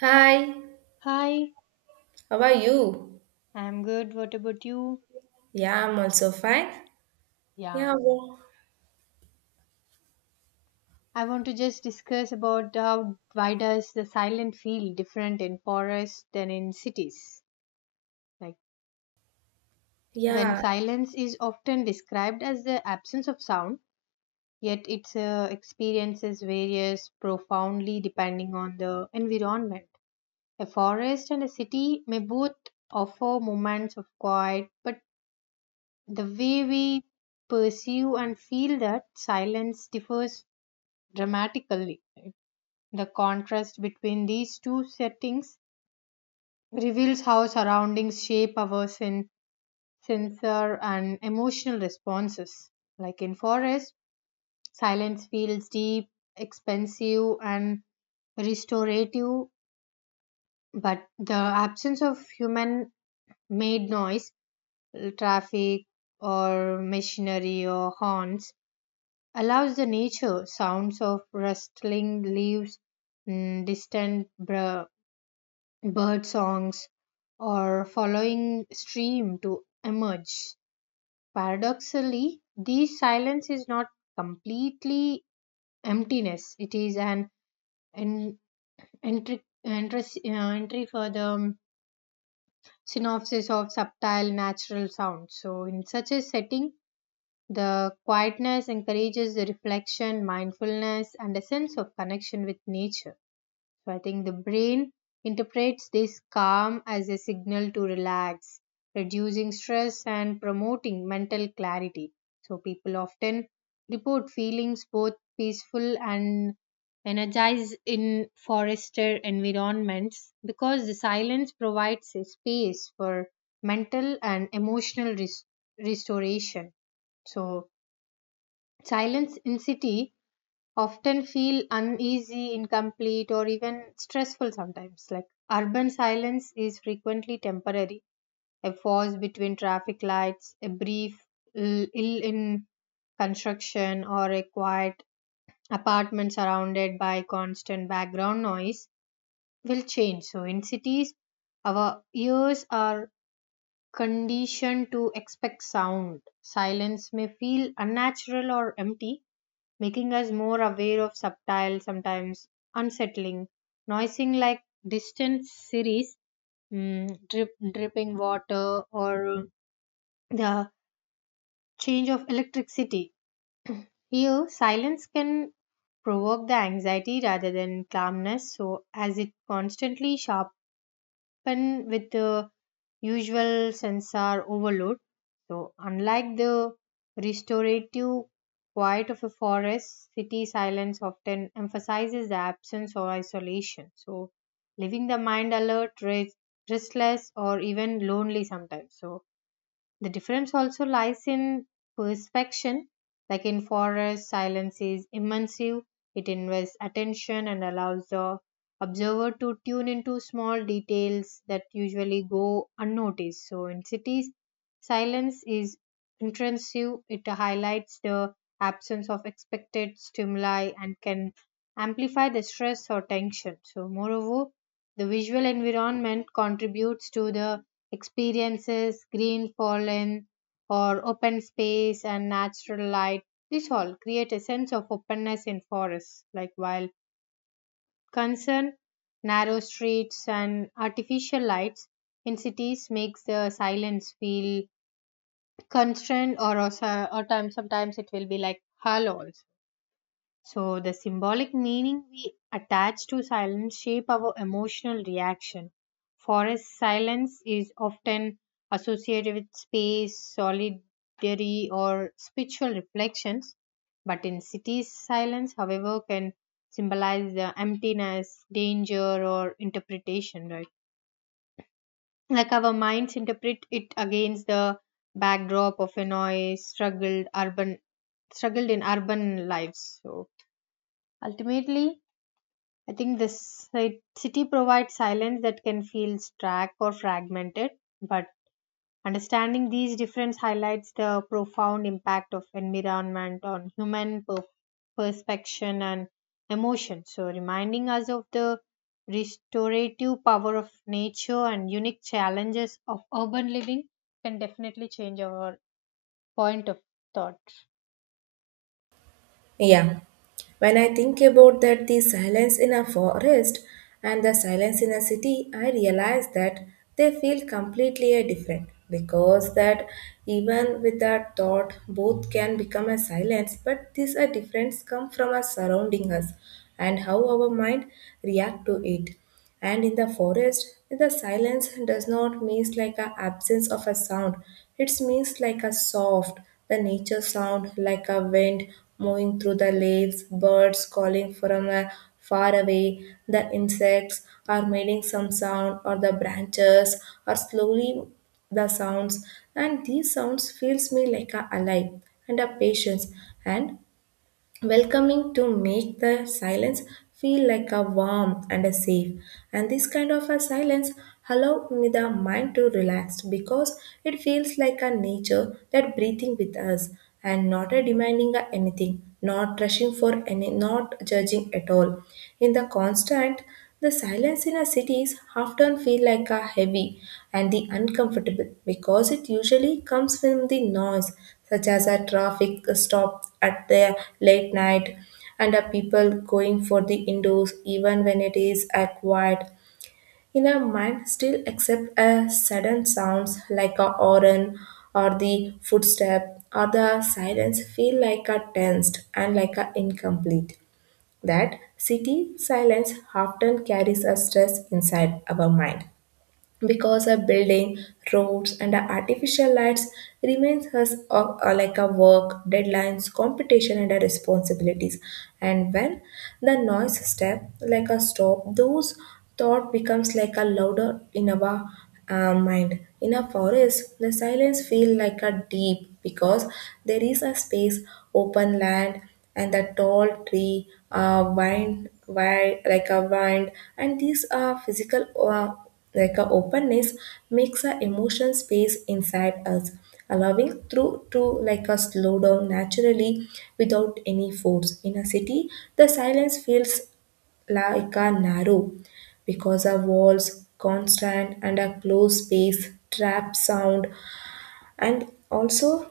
Hi, Hi, how are you? I'm good. What about you? Yeah, I'm also fine. Yeah, Yeah, I want to just discuss about how why does the silent feel different in forests than in cities? Like when yeah, silence is often described as the absence of sound, yet its experiences varies profoundly depending on the environment. A forest and a city may both offer moments of quiet, but the way we perceive and feel that silence differs dramatically. The contrast between these two settings reveals how surroundings shape our sensor and emotional responses. Like in forest, silence feels deep, expensive, and restorative, but the absence of human made noise, traffic, or machinery or horns allows the nature sounds of rustling leaves, mm, distant br- bird songs, or following stream to emerge. Paradoxically, this silence is not completely emptiness, it is an en- entry for the synopsis of subtle natural sound. So, in such a setting, the quietness encourages the reflection, mindfulness, and a sense of connection with nature. So I think the brain interprets this calm as a signal to relax, reducing stress and promoting mental clarity. So people often report feelings both peaceful and energized in forested environments because the silence provides a space for mental and emotional restoration. So silence in city often feel uneasy, incomplete, or even stressful sometimes. Like urban silence is frequently temporary, a pause between traffic lights, a brief ill in construction, or a quiet apartment surrounded by constant background noise will change. So, in cities, our ears are conditioned to expect sound. Silence may feel unnatural or empty, making us more aware of subtle, sometimes unsettling, noising like distant series, dripping water, or the change of electricity. Here, silence can provoke the anxiety rather than calmness, so as it constantly sharp happen with the usual sensor overload. So, unlike the restorative quiet of a forest, city silence often emphasizes the absence or isolation. So, leaving the mind alert, restless, or even lonely sometimes. So, the difference also lies in perspection. Like in forest, silence is immersive. It invests attention and allows the observer to tune into small details that usually go unnoticed. So in cities, silence is intrusive. It highlights the absence of expected stimuli and can amplify the stress or tension. So moreover, the visual environment contributes to the experiences, green pollen, or open space and natural light. This all create a sense of openness in forests. Like while concern, narrow streets and artificial lights in cities makes the silence feel constrained or also, or time, sometimes it will be like hollow also. So, the symbolic meaning we attach to silence shape our emotional reaction. Forest silence is often associated with space, solitary, or spiritual reflections. But in cities, silence, however, can symbolize the emptiness, danger, or interpretation, right? Like our minds interpret it against the backdrop of a noise, struggled urban, struggled in urban lives. So ultimately, I think this city provides silence that can feel stark or fragmented, but understanding these differences highlights the profound impact of environment on human perception and emotion. So, reminding us of the restorative power of nature and unique challenges of urban living can definitely change our point of thought. yeah. When I think about that, the silence in a forest and the silence in a city, I realize that they feel completely different because that even with that thought, both can become a silence, but these are difference come from us surrounding us and how our mind react to it. And in the forest, the silence does not means like a absence of a sound. It means like a soft, the nature sound like a wind moving through the leaves, birds calling from a far away, the insects are making some sound, or the branches are slowly the sounds. And these sounds feels me like a alive and a patience and welcoming, to make the silence feel like a warm and a safe. And this kind of a silence allow me the mind to relax because it feels like a nature that breathing with us and not a demanding a anything, not rushing for any, not judging at all. In the constant, the silence in our cities often feel like a heavy and the uncomfortable because it usually comes from the noise, such as a traffic stop at the late night and a people going for the indoors even when it is a quiet. In our mind still accept a sudden sounds like a horn or the footstep, or the silence feel like a tensed and like a incomplete. That city silence often carries a stress inside our mind because a building, roads, and artificial lights remains us like a work, deadlines, competition, and a responsibilities. And when the noise step like a stop, those thought becomes like a louder in our mind. In a forest, the silence feel like a deep because there is a space, open land, and the tall tree, wind, wind like a wind, and these are physical. Like a openness makes a emotion space inside us, allowing through to like a slow down naturally without any force. In a city, the silence feels like a narrow because our walls, constant and a closed space, trap sound and also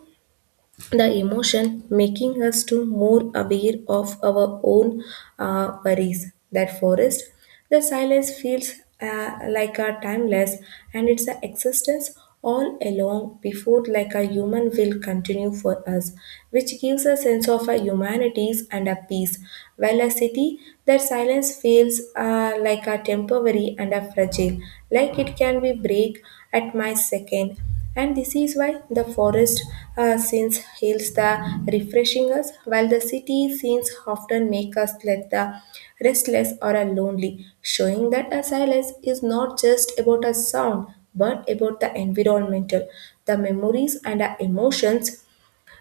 the emotion making us to more aware of our own worries. That forest the silence feels like a timeless and it's an existence all along before like a human will continue for us, which gives a sense of a humanities and a peace, while a city that silence feels like a temporary and a fragile, like it can be break at my second. And this is why the forest scenes heals the refreshing us, while the city scenes often make us let the restless or a lonely, showing that a silence is not just about a sound but about the environmental, the memories and the emotions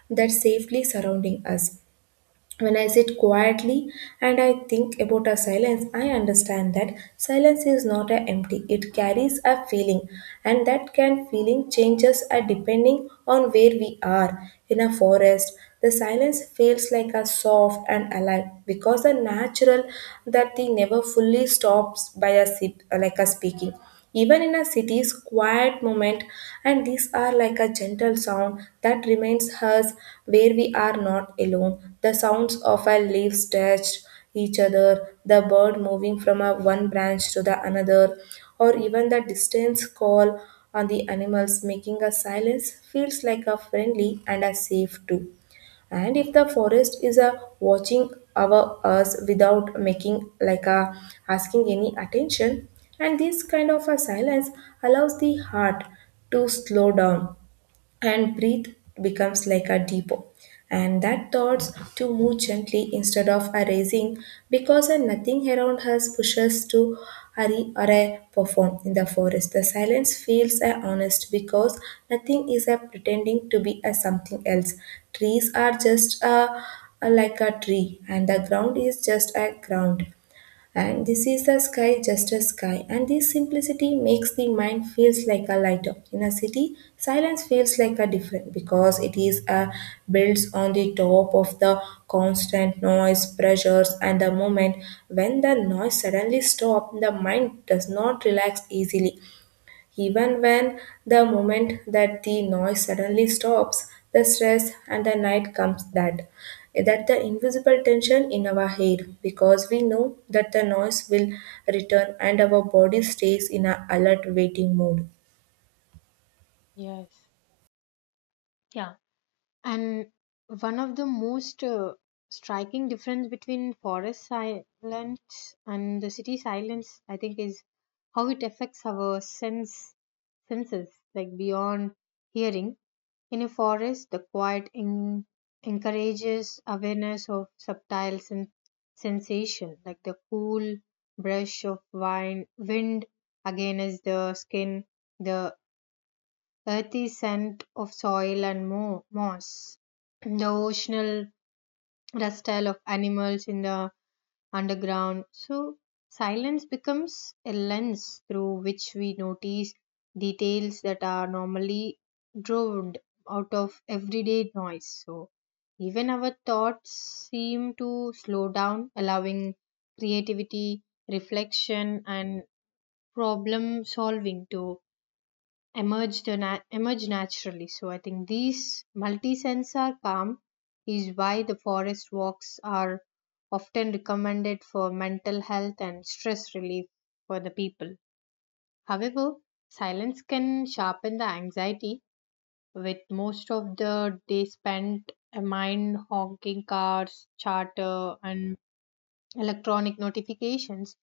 that safely surrounding us. When I sit quietly and I think about a silence, I understand that silence is not a empty. It carries a feeling, and that can feeling changes are depending on where we are. In a forest, the silence feels like a soft and alive because the natural that they never fully stops by a sip, like a speaking. Even in a city's quiet moment, and these are like a gentle sound that reminds us where we are not alone. The sounds of our leaves touched each other, the bird moving from a one branch to the another, or even the distant call on the animals making a silence feels like a friendly and a safe too. And if the forest is a watching over us without making like a asking any attention, and this kind of a silence allows the heart to slow down and breathe becomes like a depot, and that thoughts to move gently instead of arising because a nothing around us pushes to hurry or a perform. In the forest, the silence feels a honest because nothing is a pretending to be a something else. Trees are just a like a tree, and the ground is just a ground, and this is the sky just a sky, and this simplicity makes the mind feels like a lighter. In a city silence feels like a different because it is a builds on the top of the constant noise pressures. And the moment when the noise suddenly stop, the mind does not relax easily. Even when the moment that the noise suddenly stops, the stress and the night comes that that the invisible tension in our hair because we know that the noise will return and our body stays in a alert waiting mode. Yes. Yeah. And one of the most striking difference between forest silence and the city silence, I think, is how it affects our senses, like beyond hearing. In a forest, the quiet encourages awareness of subtle sensation, like the cool brush of wind against the skin, the earthy scent of soil and moss, the oceanal rustle of animals in the underground. So, silence becomes a lens through which we notice details that are normally drowned out of everyday noise. So, even our thoughts seem to slow down, allowing creativity, reflection, and problem solving to emerge naturally. So I think these multi-sensor calm is why the forest walks are often recommended for mental health and stress relief for the people. However, silence can sharpen the anxiety with most of the day spent amid honking cars, chatter and electronic notifications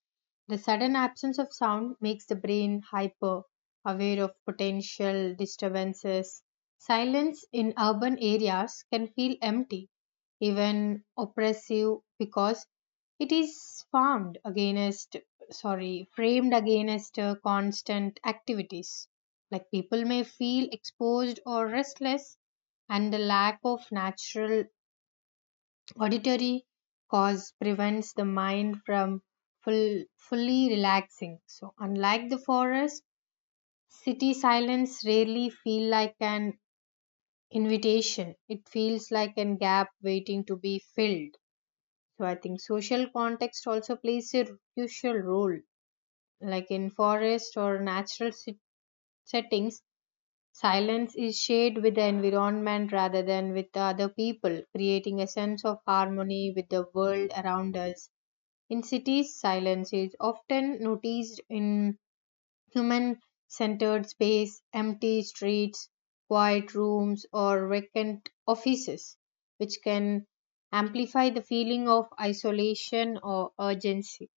the sudden absence of sound makes the brain hyper aware of potential disturbances. Silence in urban areas can feel empty, even oppressive, because it is framed against constant activities. Like people may feel exposed or restless, and the lack of natural auditory pause prevents the mind from fully relaxing. So, unlike the forest, city silence rarely feels like an invitation. It feels like a gap waiting to be filled. So, I think social context also plays a crucial role. Like in forest or natural settings, silence is shared with the environment rather than with the other people, creating a sense of harmony with the world around us. In cities, silence is often noticed in human centered space, empty streets, quiet rooms, or vacant offices, which can amplify the feeling of isolation or urgency.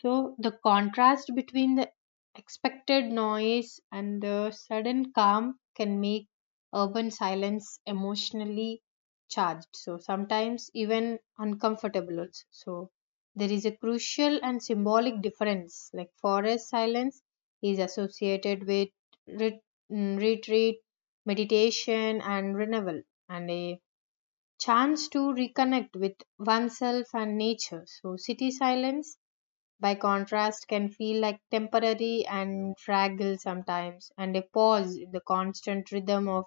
So the contrast between the expected noise and the sudden calm can make urban silence emotionally charged. So sometimes even uncomfortable. Also. So there is a crucial and symbolic difference. Like forest silence is associated with ret- retreat, meditation, and renewal, and a chance to reconnect with oneself and nature. So city silence by contrast, can feel like temporary and fragile sometimes, and a pause in the constant rhythm of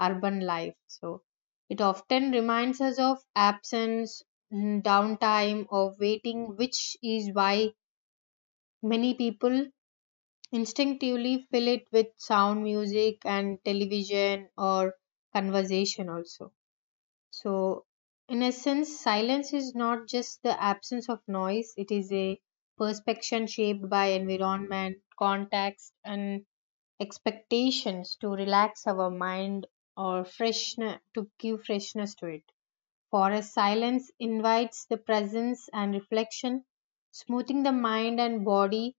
urban life. So, it often reminds us of absence, downtime, or waiting, which is why many people instinctively fill it with sound music and television or conversation also. So, in essence, silence is not just the absence of noise, it is a perception shaped by environment, context, and expectations to relax our mind or freshen to give freshness to it. For us, silence invites the presence and reflection, smoothing the mind and body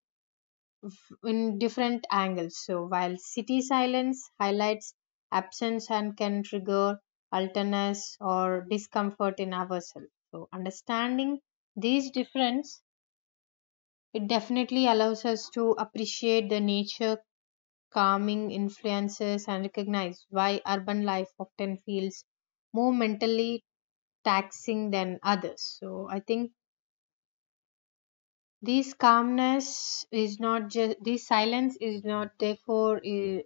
in different angles. So while city silence highlights absence and can trigger alterness or discomfort in ourselves. So understanding these difference, it definitely allows us to appreciate the nature calming influences and recognize why urban life often feels more mentally taxing than others. So I think this calmness is not just this silence is not therefore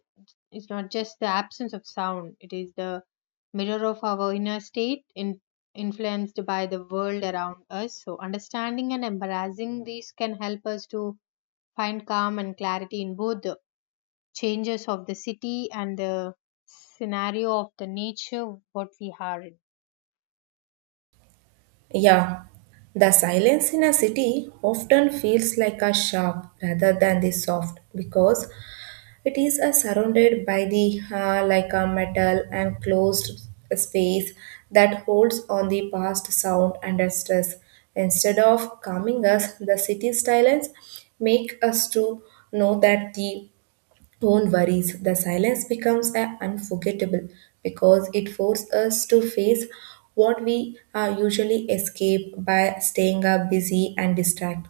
is not just the absence of sound. It is the mirror of our inner state, influenced by the world around us. So understanding and embracing these can help us to find calm and clarity in both the changes of the city and the scenario of the nature what we are in. Yeah, the silence in a city often feels like a sharp rather than the soft because it is surrounded by the like a metal and closed space that holds on the past sound under stress. Instead of calming us, the city silence make us to know that the don't worry, the silence becomes a unforgettable because it forces us to face what we usually escape by staying up busy and distracted.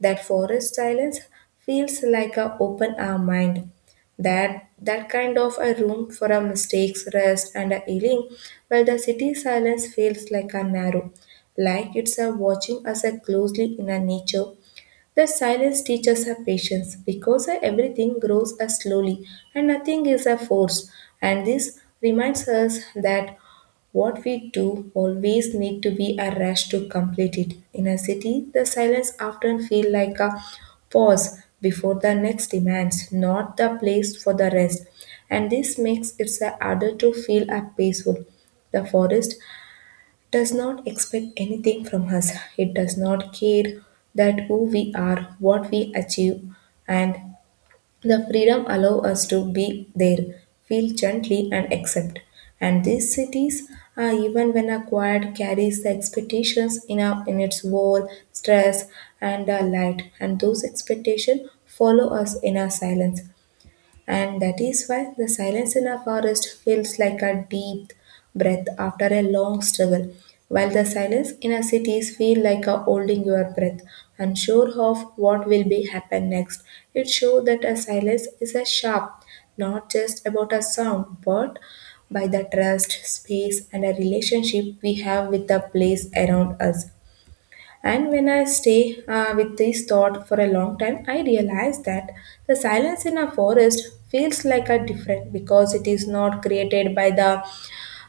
That forest silence feels like a open our mind. That that kind of a room for a mistakes, rest and a healing, while the city silence feels like a narrow, like it's a watching us a closely. In a nature the silence teaches us patience because everything grows as slowly and nothing is a force. And this reminds us that what we do always need to be a rush to complete it. In a city, the silence often feels like a pause before the next demands, not the place for the rest. And this makes it harder to feel a peaceful. The forest does not expect anything from us. It does not care that who we are, what we achieve, and the freedom allow us to be there, feel gently and accept. And these cities are even when acquired carries the expectations in our in its war, stress and our light, and those expectations follow us in our silence. And that is why the silence in a forest feels like a deep breath after a long struggle, while the silence in our cities feel like a holding your breath, unsure of what will be happen next. It shows that a silence is a sharp, not just about a sound, but by the trust, space, and a relationship we have with the place around us. And when I stay with this thought for a long time, I realize that the silence in a forest feels like a different because it is not created by the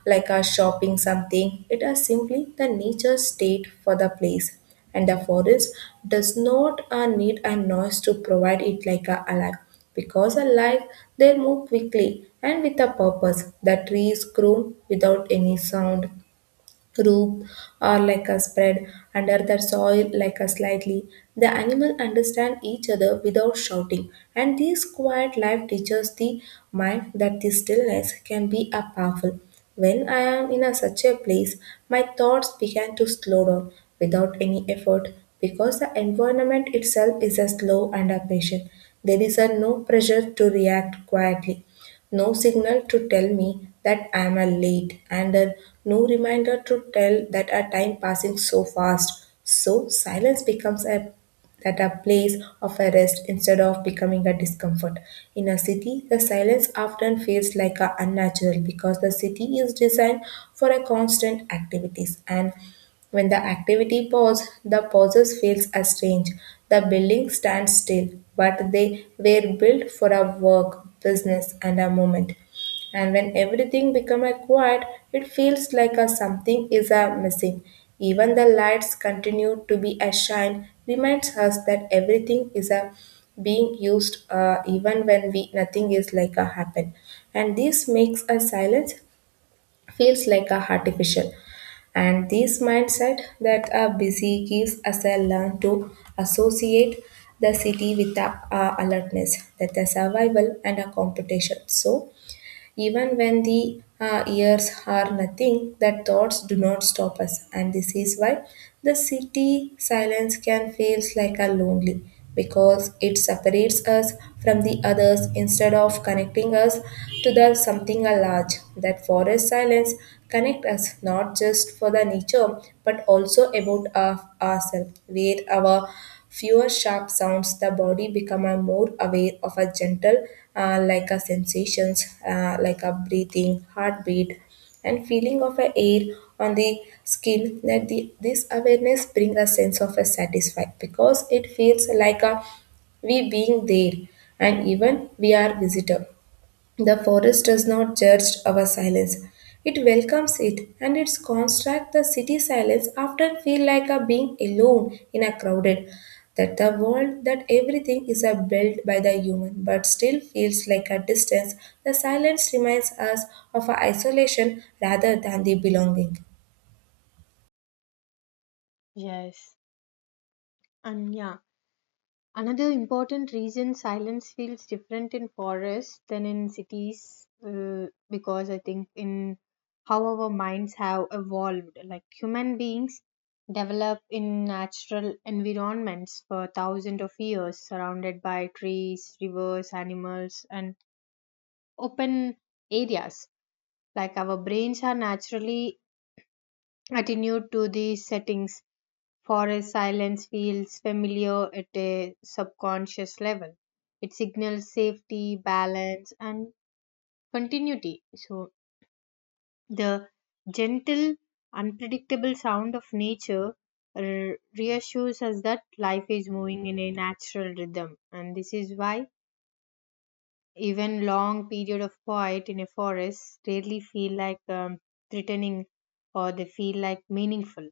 like a shopping something. It is simply the nature state for the place, and the forest does not need a noise to provide it like a alive because alive they move quickly and with a purpose. The trees grow without any sound rope or like a spread under the soil like a slightly. The animal understand each other without shouting, and this quiet life teaches the mind that the stillness can be a powerful. When I am in a such a place, my thoughts began to slow down without any effort because the environment itself is a slow and a patient. There is a no pressure to react quietly, no signal to tell me that I am late, and no reminder to tell that our time passing so fast. So silence becomes a that a place of a rest instead of becoming a discomfort. In a city, the silence often feels like a unnatural because the city is designed for a constant activities. And when the activity pause, the pauses feels as strange. The building stands still, but they were built for a work, business and a moment. And when everything becomes quiet, it feels like a something is a missing. Even the lights continue to be a shine reminds us that everything is a being used even when we nothing is like a happen. And this makes a silence feels like a artificial, and this mindset that a busy gives us a learn to associate the city with a alertness that the survival and a competition. So even when the ears are nothing, that thoughts do not stop us. And this is why the city silence can feels like a lonely because it separates us from the others instead of connecting us to the something large. That forest silence connect us not just for the nature but also about ourselves, where our fewer sharp sounds, the body become a more aware of a gentle, like a sensations, like a breathing, heartbeat, and feeling of a air on the skin. That this awareness bring a sense of a satisfied because it feels like a we being there and even we are visitor, the forest does not judge our silence. It welcomes it, and its construct, the city silence, often feel like a being alone in a crowded. That the world, that everything is a built by the human, but still feels like a distance. The silence reminds us of our isolation rather than the belonging. Yes, and yeah. Another important reason silence feels different in forests than in cities, because I think in how our minds have evolved, like human beings develop in natural environments for thousands of years, surrounded by trees, rivers, animals, and open areas. Like our brains are naturally attuned to these settings. Forest silence feels familiar at a subconscious level. It signals safety, balance, and continuity. So, the gentle, unpredictable sound of nature reassures us that life is moving in a natural rhythm. And this is why even long period of quiet in a forest rarely feel like threatening or they feel like meaningful,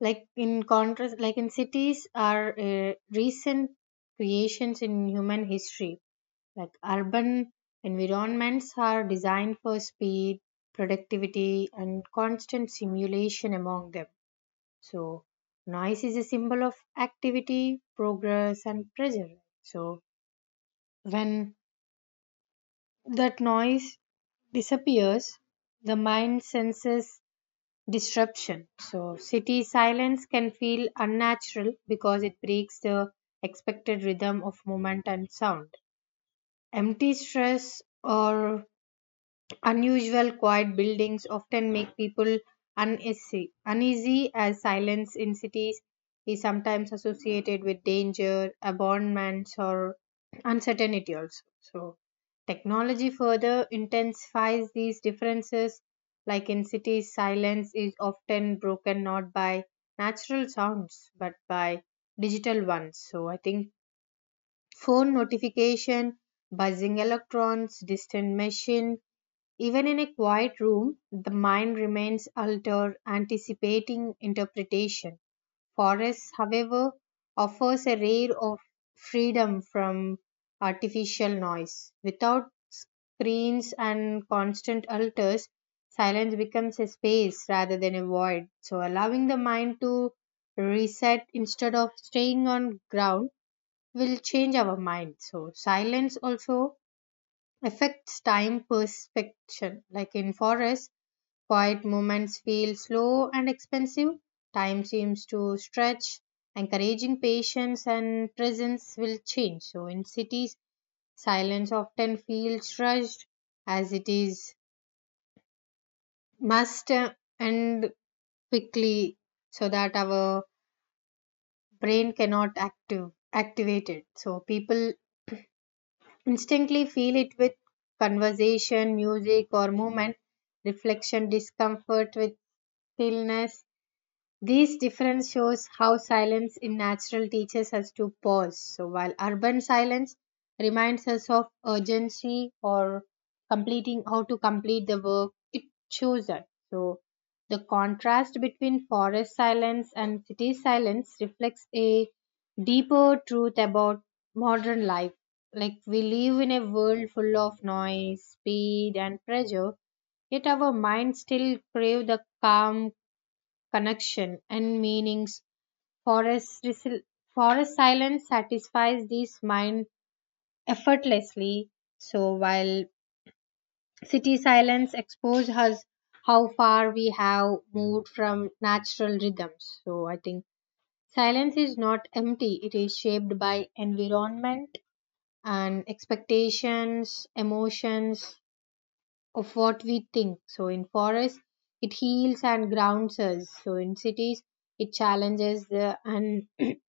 like in contrast like in cities are recent creations in human history, like urban environments are designed for speed, productivity and constant simulation among them. So noise is a symbol of activity progress and pressure. So when that noise disappears, the mind senses disruption. So, city silence can feel unnatural because it breaks the expected rhythm of movement and sound. Empty stress or unusual quiet buildings often make people uneasy as silence in cities is sometimes associated with danger, abandonments, or uncertainty also. So, technology further intensifies these differences. Like in cities, silence is often broken not by natural sounds but by digital ones. So, I think phone notification, buzzing electrons, distant machine, even in a quiet room, the mind remains altered, anticipating interpretation. Forest, however, offers a rare of freedom from artificial noise. Without screens and constant altars, silence becomes a space rather than a void. So, allowing the mind to reset instead of staying on ground will change our mind. So, silence also affects time perception. Like in forests, quiet moments feel slow and expensive. Time seems to stretch. Encouraging patience and presence will change. So in cities, silence often feels rushed as it is must end quickly so that our brain cannot active activate it. So people instantly feel it with conversation, music, or movement, reflection, discomfort with stillness, these difference shows how silence in natural teaches us to pause. So while urban silence reminds us of urgency or completing how to complete the work, it shows us. So the contrast between forest silence and city silence reflects a deeper truth about modern life. Like we live in a world full of noise, speed and pressure, yet our minds still crave the calm connection, and meanings. Forest, forest silence satisfies this mind effortlessly. So while city silence exposes us how far we have moved from natural rhythms. So I think silence is not empty. It is shaped by environment and expectations, emotions, of what we think. So in forests, it heals and grounds us. So in cities, it challenges the and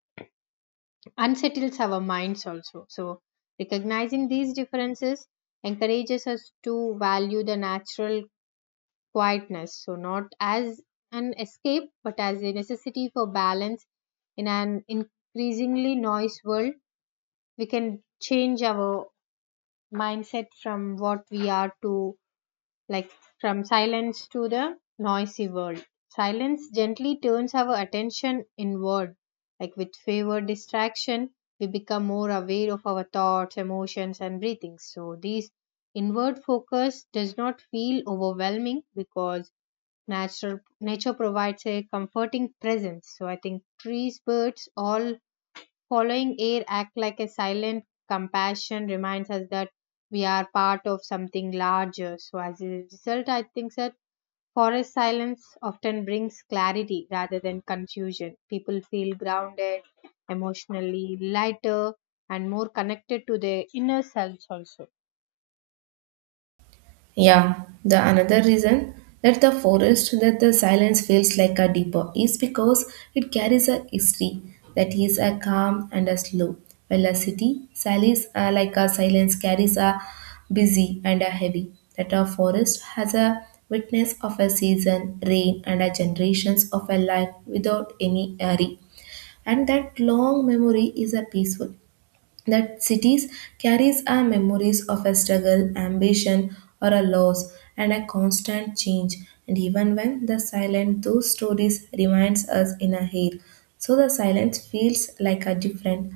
unsettles our minds also. So recognizing these differences encourages us to value the natural quietness. So not as an escape, but as a necessity for balance in an increasingly noise world. We can change our mindset from what we are to like from silence to the noisy world. Silence gently turns our attention inward. Like with favored distraction, we become more aware of our thoughts, emotions, and breathing. So, this inward focus does not feel overwhelming because nature provides a comforting presence. So, I think trees, birds, all following air act like a silent compassion reminds us that we are part of something larger. So as a result, I think that forest silence often brings clarity rather than confusion. People feel grounded, emotionally lighter, and more connected to their inner selves also. Yeah, the another reason that the forest that the silence feels like a deeper is because it carries a history that is a calm and a slow, while a city silence like a silence carries a busy and a heavy. That a forest has a witness of a season, rain, and a generations of a life without any hurry, and that long memory is a peaceful that cities carries our memories of a struggle, ambition, or a loss, and a constant change. And even when the silent, those stories reminds us in a hair. So the silence feels like a different,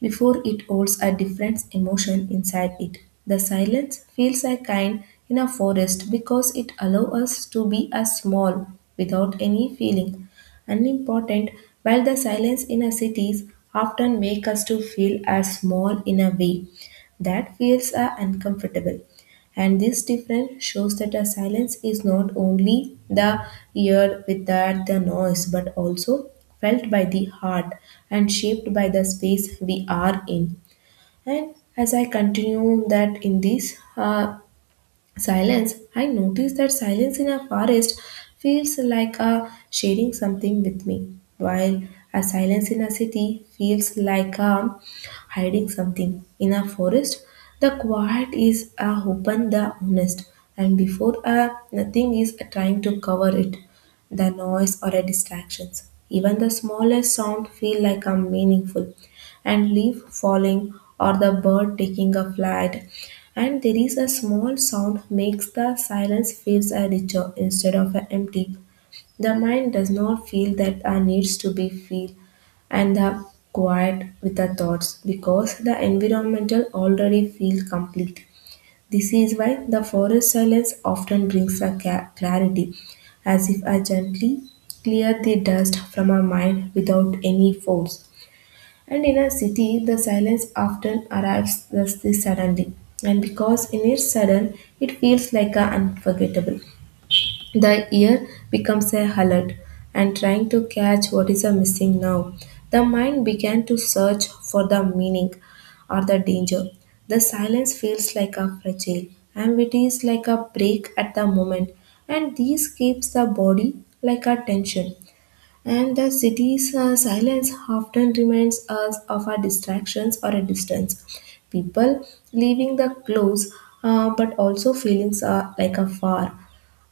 before it holds a different emotion inside it. The silence feels like kind in a forest because it allows us to be as small without any feeling. Unimportant, while the silence in a cities often make us to feel as small in a way that feels uncomfortable. And this difference shows that a silence is not only the ear without the noise, but also felt by the heart and shaped by the space we are in. And as I continue that in this, silence. I notice that silence in a forest feels like a sharing something with me, while a silence in a city feels like a hiding something. In a forest, the quiet is a open, the honest, and before a nothing is a trying to cover it, the noise or a distractions. Even the smallest sound feel like a meaningful, and leaf falling or the bird taking a flight, and there is a small sound makes the silence feels a richer instead of a empty. The mind does not feel that a needs to be feel and the quiet with the thoughts because the environmental already feel complete. This is why the forest silence often brings a clarity, as if I gently clear the dust from our mind without any force. And in a city, the silence often arrives thus this suddenly, and because in its sudden, it feels like a unforgettable. The ear becomes a alert and trying to catch what is a missing now. The mind began to search for the meaning or the danger. The silence feels like a fragile, and it is like a break at the moment, and this keeps the body like a tension. And the city's silence often reminds us of our distractions or a distance. People leaving the close, but also feelings are like afar,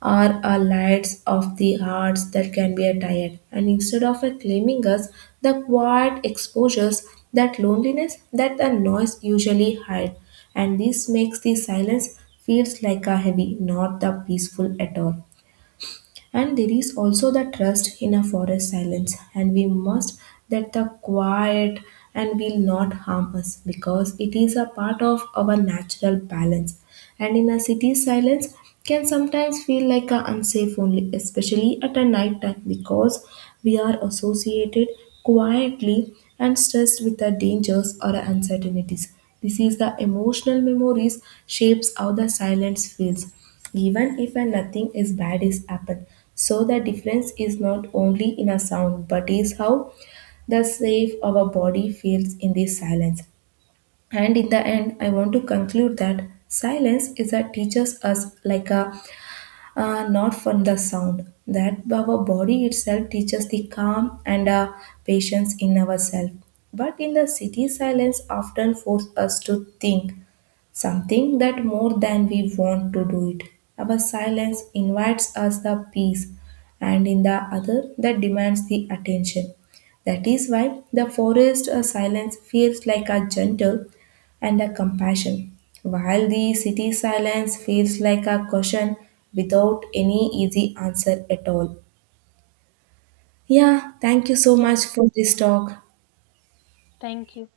are our lights of the hearts that can be a tired. And instead of a claiming us, the quiet exposures that loneliness that the noise usually hide, and this makes the silence feels like a heavy, not the peaceful at all. And there is also the trust in a forest silence, and we must that the quiet and will not harm us because it is a part of our natural balance. And in a city, silence can sometimes feel like a unsafe only, especially at a night time, because we are associated quietly and stressed with the dangers or uncertainties. This is the emotional memories shapes how the silence feels, even if a nothing is bad is happen. So the difference is not only in a sound, but is how the safe our body feels in this silence. And in the end, I want to conclude that silence is a teaches us like a, not from the sound, that our body itself teaches the calm and patience in ourselves. But in the city, silence often forces us to think something that more than we want to do it. Our silence invites us the peace, and in the other, that demands the attention. That is why the forest silence feels like a gentle and a compassion, while the city silence feels like a caution without any easy answer at all. Yeah, thank you so Yeah, much for this talk. thank you.